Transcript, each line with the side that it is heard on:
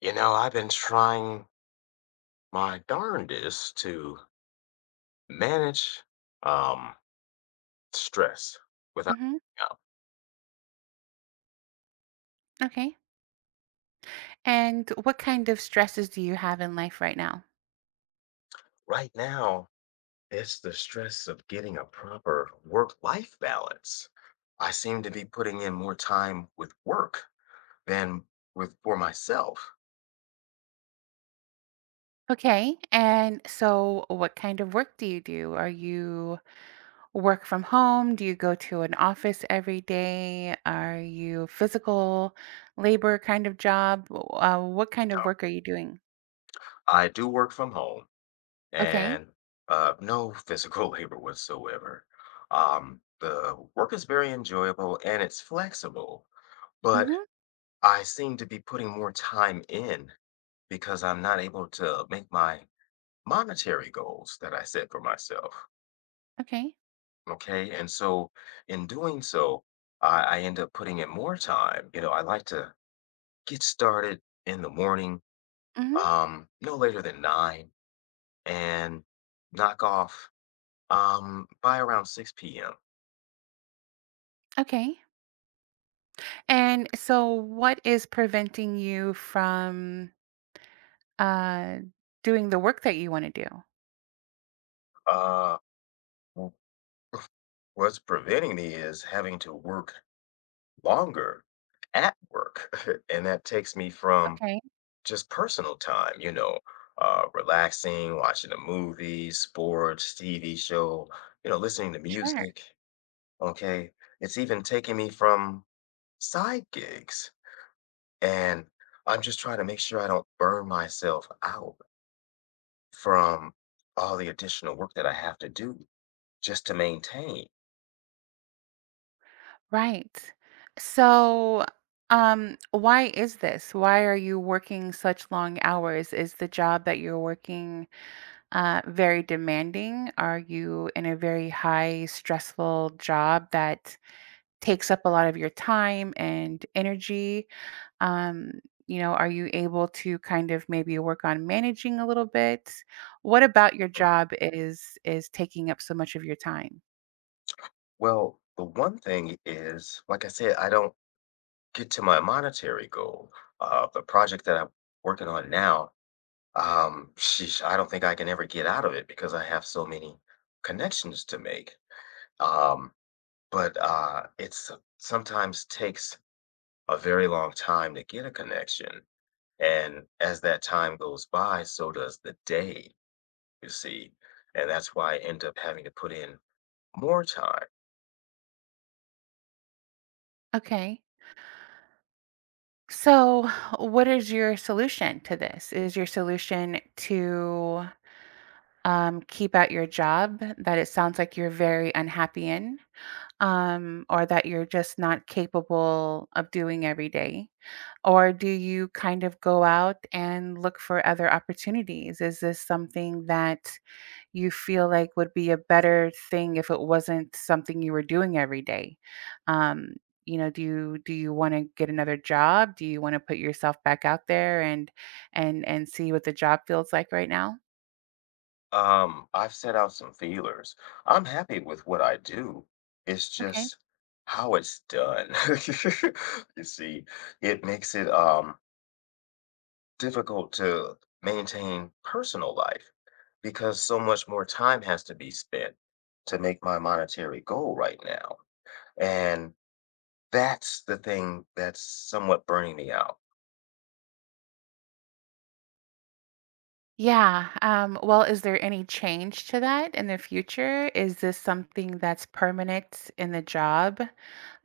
left: You know, I've been trying my darndest to manage um stress without
right: Hmm.
left: giving up.
right: Okay. And what kind of stresses do you have in life right now?
left: Right now, it's the stress of getting a proper work-life balance. I seem to be putting in more time with work than with for myself.
right: Okay. And so, what kind of work do you do? Are you work from home? Do you go to an office every day? Are you physical labor kind of job? What kind of work are you doing?
left: I do work from home
right: Okay.
left: and no physical labor whatsoever. The work is very enjoyable and it's flexible, but
right: Mm-hmm.
left: I seem to be putting more time in because I'm not able to make my monetary goals that I set for myself.
right: Okay.
left: Okay. And so in doing so, I end up putting in more time. You know, I like to get started in the morning,
right: Mm-hmm.
left: no later than 9 and knock off by around 6 p.m.
right: Okay. And so, what is preventing you from uh, doing the work that you want to do?
left: Uh w- what's preventing me is having to work longer at work. And that takes me from
right: Okay.
left: just personal time, relaxing, watching a movie, sports, TV show, listening to
right: Sure.
left: music. Okay. It's even taking me from side gigs. And I'm just trying to make sure I don't burn myself out from all the additional work that I have to do just to maintain.
right: Right. So, why is this? Why are you working such long hours? Is the job that you're working very demanding? Are you in a very high stressful job that takes up a lot of your time and energy? Um, are you able to kind of maybe work on managing a little bit? What about your
left: Mm.
right: job is taking up so much of your time?
left: Well, the one thing is, like I said, I don't get to my monetary goal. The project that I'm working on now. Sheesh, I don't think I can ever get out of it because I have so many connections to make. Um, but it's sometimes takes a very long time to get a connection. And as that time goes by, so does the day, you see. And that's why I end up having to put in more time.
right: Okay. So, what is your solution to this? Is your solution to keep out your job that it sounds like you're very unhappy in, or that you're just not capable of doing every day? Or do you kind of go out and look for other opportunities? Is this something that you feel like would be a better thing if it wasn't something you were doing every day? Um, do you want to get another job? Do you want to put yourself back out there and see what the job feels like right now?
left: I've set out some feelers. I'm happy with what I do. It's
right: Okay.
left: just how it's done. You see, it makes it difficult to maintain personal life because so much more time has to be spent to make my monetary goal right now. And that's the thing that's somewhat burning me out.
right: Yeah. Well, is there any change to that in the future? Is this something that's permanent in the job?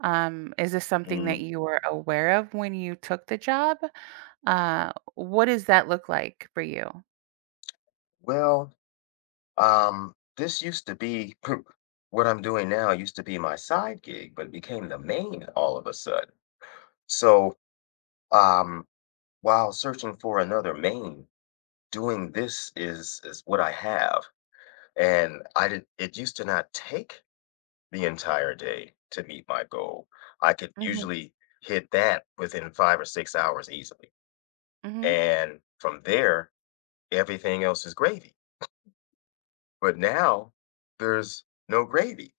right: Is this something that
left: Mm,
right: you were aware of when you took the job? What does that look like for you?
left: Well, this used to be what I'm doing now used to be my side gig, but it became the main all of a sudden. So, um, while searching for another main, doing this is what I have. And I did it used to not take the entire day to meet my goal. I could
right: Hmm.
left: usually hit that within 5 or 6 hours easily,
right: Hmm.
left: and from there, everything else is gravy, but now there's no gravy.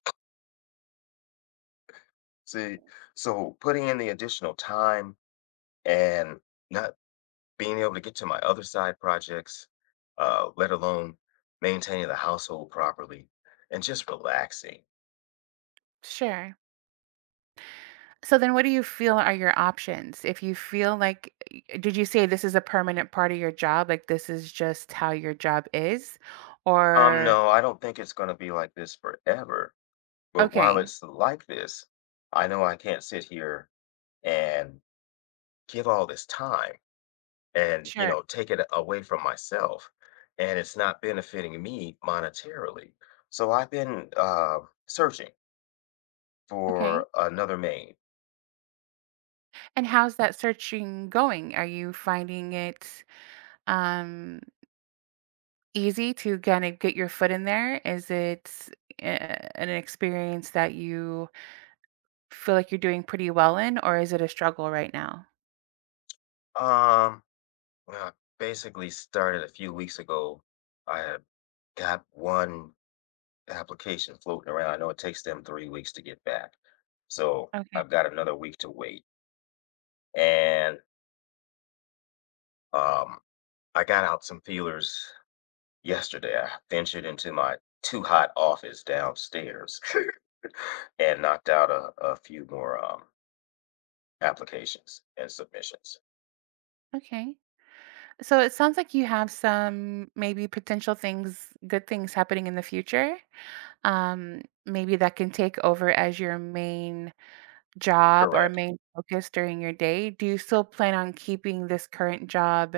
left: See, so putting in the additional time and not being able to get to my other side projects, let alone maintaining the household properly and just relaxing.
right: Sure. So then what do you feel are your options? If you feel like did you say this is a permanent part of your job, like this is just how your job is? Or
left: No, I don't think it's gonna be like this forever. But while
right: okay,
left: it's like this, I know I can't sit here and give all this time and, you
right: sure.
left: know, take it away from myself. And it's not benefiting me monetarily. So I've been searching
right: Okay.
left: for another main.
right: And how's that searching going? Are you finding it um easy to kind of get your foot in there? Is it uh, an experience that you feel like you're doing pretty well in or is it a struggle right now?
left: Um, well, I basically started a few weeks ago. I had got one application floating around. I know it takes them 3 weeks to get back. So
right: Okay.
left: I've got another week to wait. And um, I got out some feelers yesterday. I ventured into my too hot office downstairs and knocked out a few more applications and submissions.
right: Okay. So it sounds like you have some maybe potential things, good things happening in the future. Maybe that can take over as your main job or
left: Correct.
right: main focus during your day. Do you still plan on keeping this current job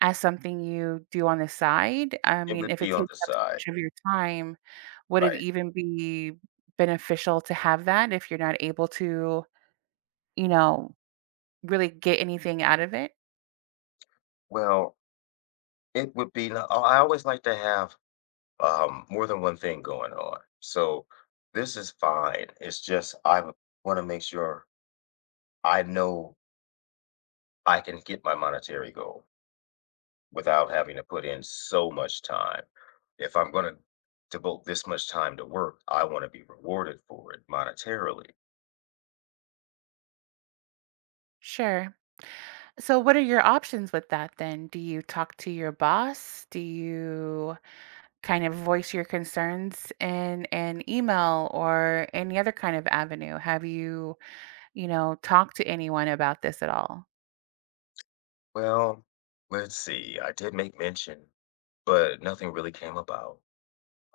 right: as something you do on the side? I
left: It
right: mean,
left: would
right: if
left: be
right: it takes
left: on the
right: up
left: side,
right: so much of your time, would it
left: right?
right: even be beneficial to have that if you're not able to, you know, really get anything out of it?
left: Well, it would be. No- Oh, I always like to have more than one thing going on. So this is fine. It's just I want to make sure I know I can get my monetary goal without having to put in so much time. If I'm going to devote this much time to work, I want to be rewarded for it monetarily.
right: Sure. So, what are your options with that then? Do you talk to your boss? Do you kind of voice your concerns in an email or any other kind of avenue? Have you, talked to anyone about this at all?
left: Well, let's see. I did make mention, but nothing really came about.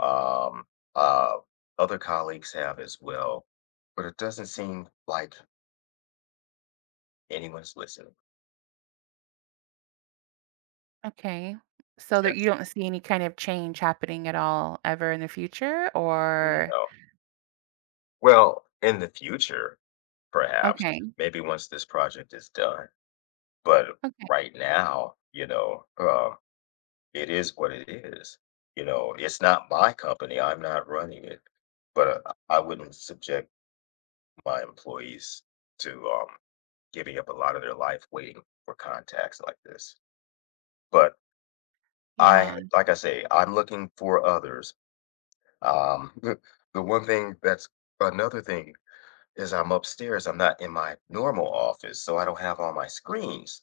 left: Um, uh, other colleagues have as well, but it doesn't seem like anyone's listening.
right: Okay. So that you
left: Yes.
right: don't see any kind of change happening at all ever in the future
left: Mm.
right: or
left: No. Well, in the future, perhaps,
right: okay.
left: maybe once this project is done. But
right: Okay.
left: right now, it is what it is. You know, it's not my company, I'm not running it, but, I wouldn't subject my employees to, giving up a lot of their life waiting for contacts like this. But I
right: Yeah.
left: like I say, I'm looking for others. Um, the one thing that's another thing is I'm upstairs, I'm not in my normal office, so I don't have all my screens,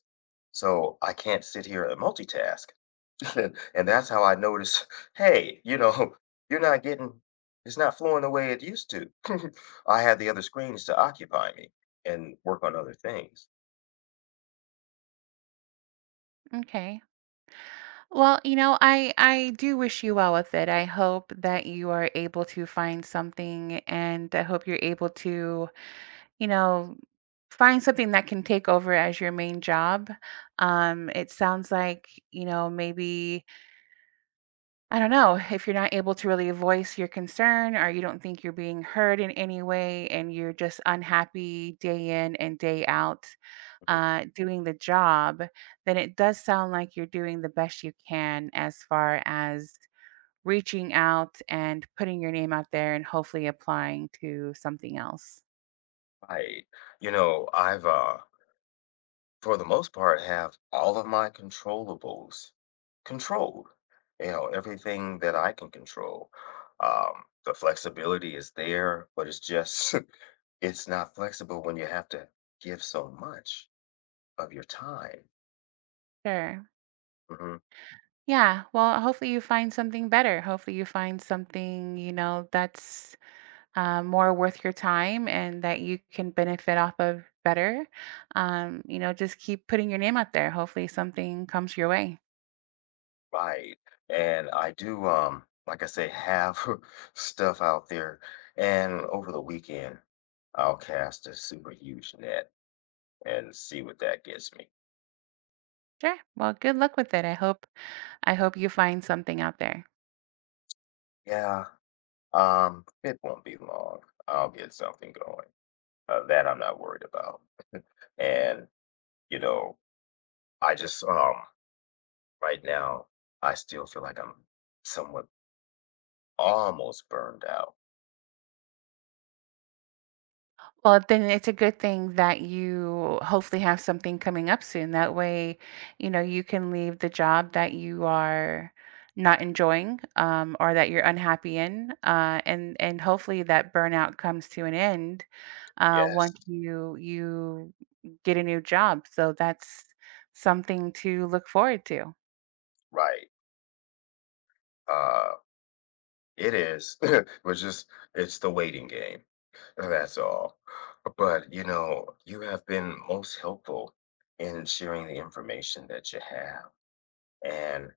left: so I can't sit here and multitask. And that's how I notice, hey, you know, you're not getting, it's not flowing the way it used to. I had the other screens to occupy me and work on other things.
right: Okay. Well, I do wish you well with it. I hope that you are able to find something and I hope you're able to, you know, find something that can take over as your main job. It sounds like, maybe I don't know, if you're not able to really voice your concern or you don't think you're being heard in any way and you're just unhappy day in and day out
left: Mhm.
right: doing the job, then it does sound like you're doing the best you can as far as reaching out and putting your name out there and hopefully applying to something else.
left: I, you know, for the most part, have all of my controllables controlled. You know, everything that I can control. The flexibility is there, but it's just, it's not flexible when you have to give so much of your time.
right: Sure.
left: Mhm.
right: Yeah. Well, hopefully you find something better. Hopefully you find something, that's more worth your time and that you can benefit off of better. Just keep putting your name out there. Hopefully something comes your way.
left: Right. And I do, like I say, have stuff out there. And over the weekend, I'll cast a super huge net and see what that gets me.
right: Sure. Well, good luck with it. I hope you find something out there.
left: Yeah. It won't be long. I'll get something going. That I'm not worried about. And, you know, I just, right now, I still feel like I'm somewhat almost burned out.
right: Well, then it's a good thing that you hopefully have something coming up soon. That way, you can leave the job that you are not enjoying or that you're unhappy in, and hopefully that burnout comes to an end
left: Yes.
right: once you get a new job. So that's something to look forward to.
left: Right. Uh, it is. But just it's the waiting game. That's all. But, you know, you have been most helpful in sharing the information that you have. And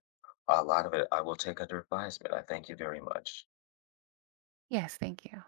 left: a lot of it I will take under advisement. I thank you very much.
right: Yes, thank you.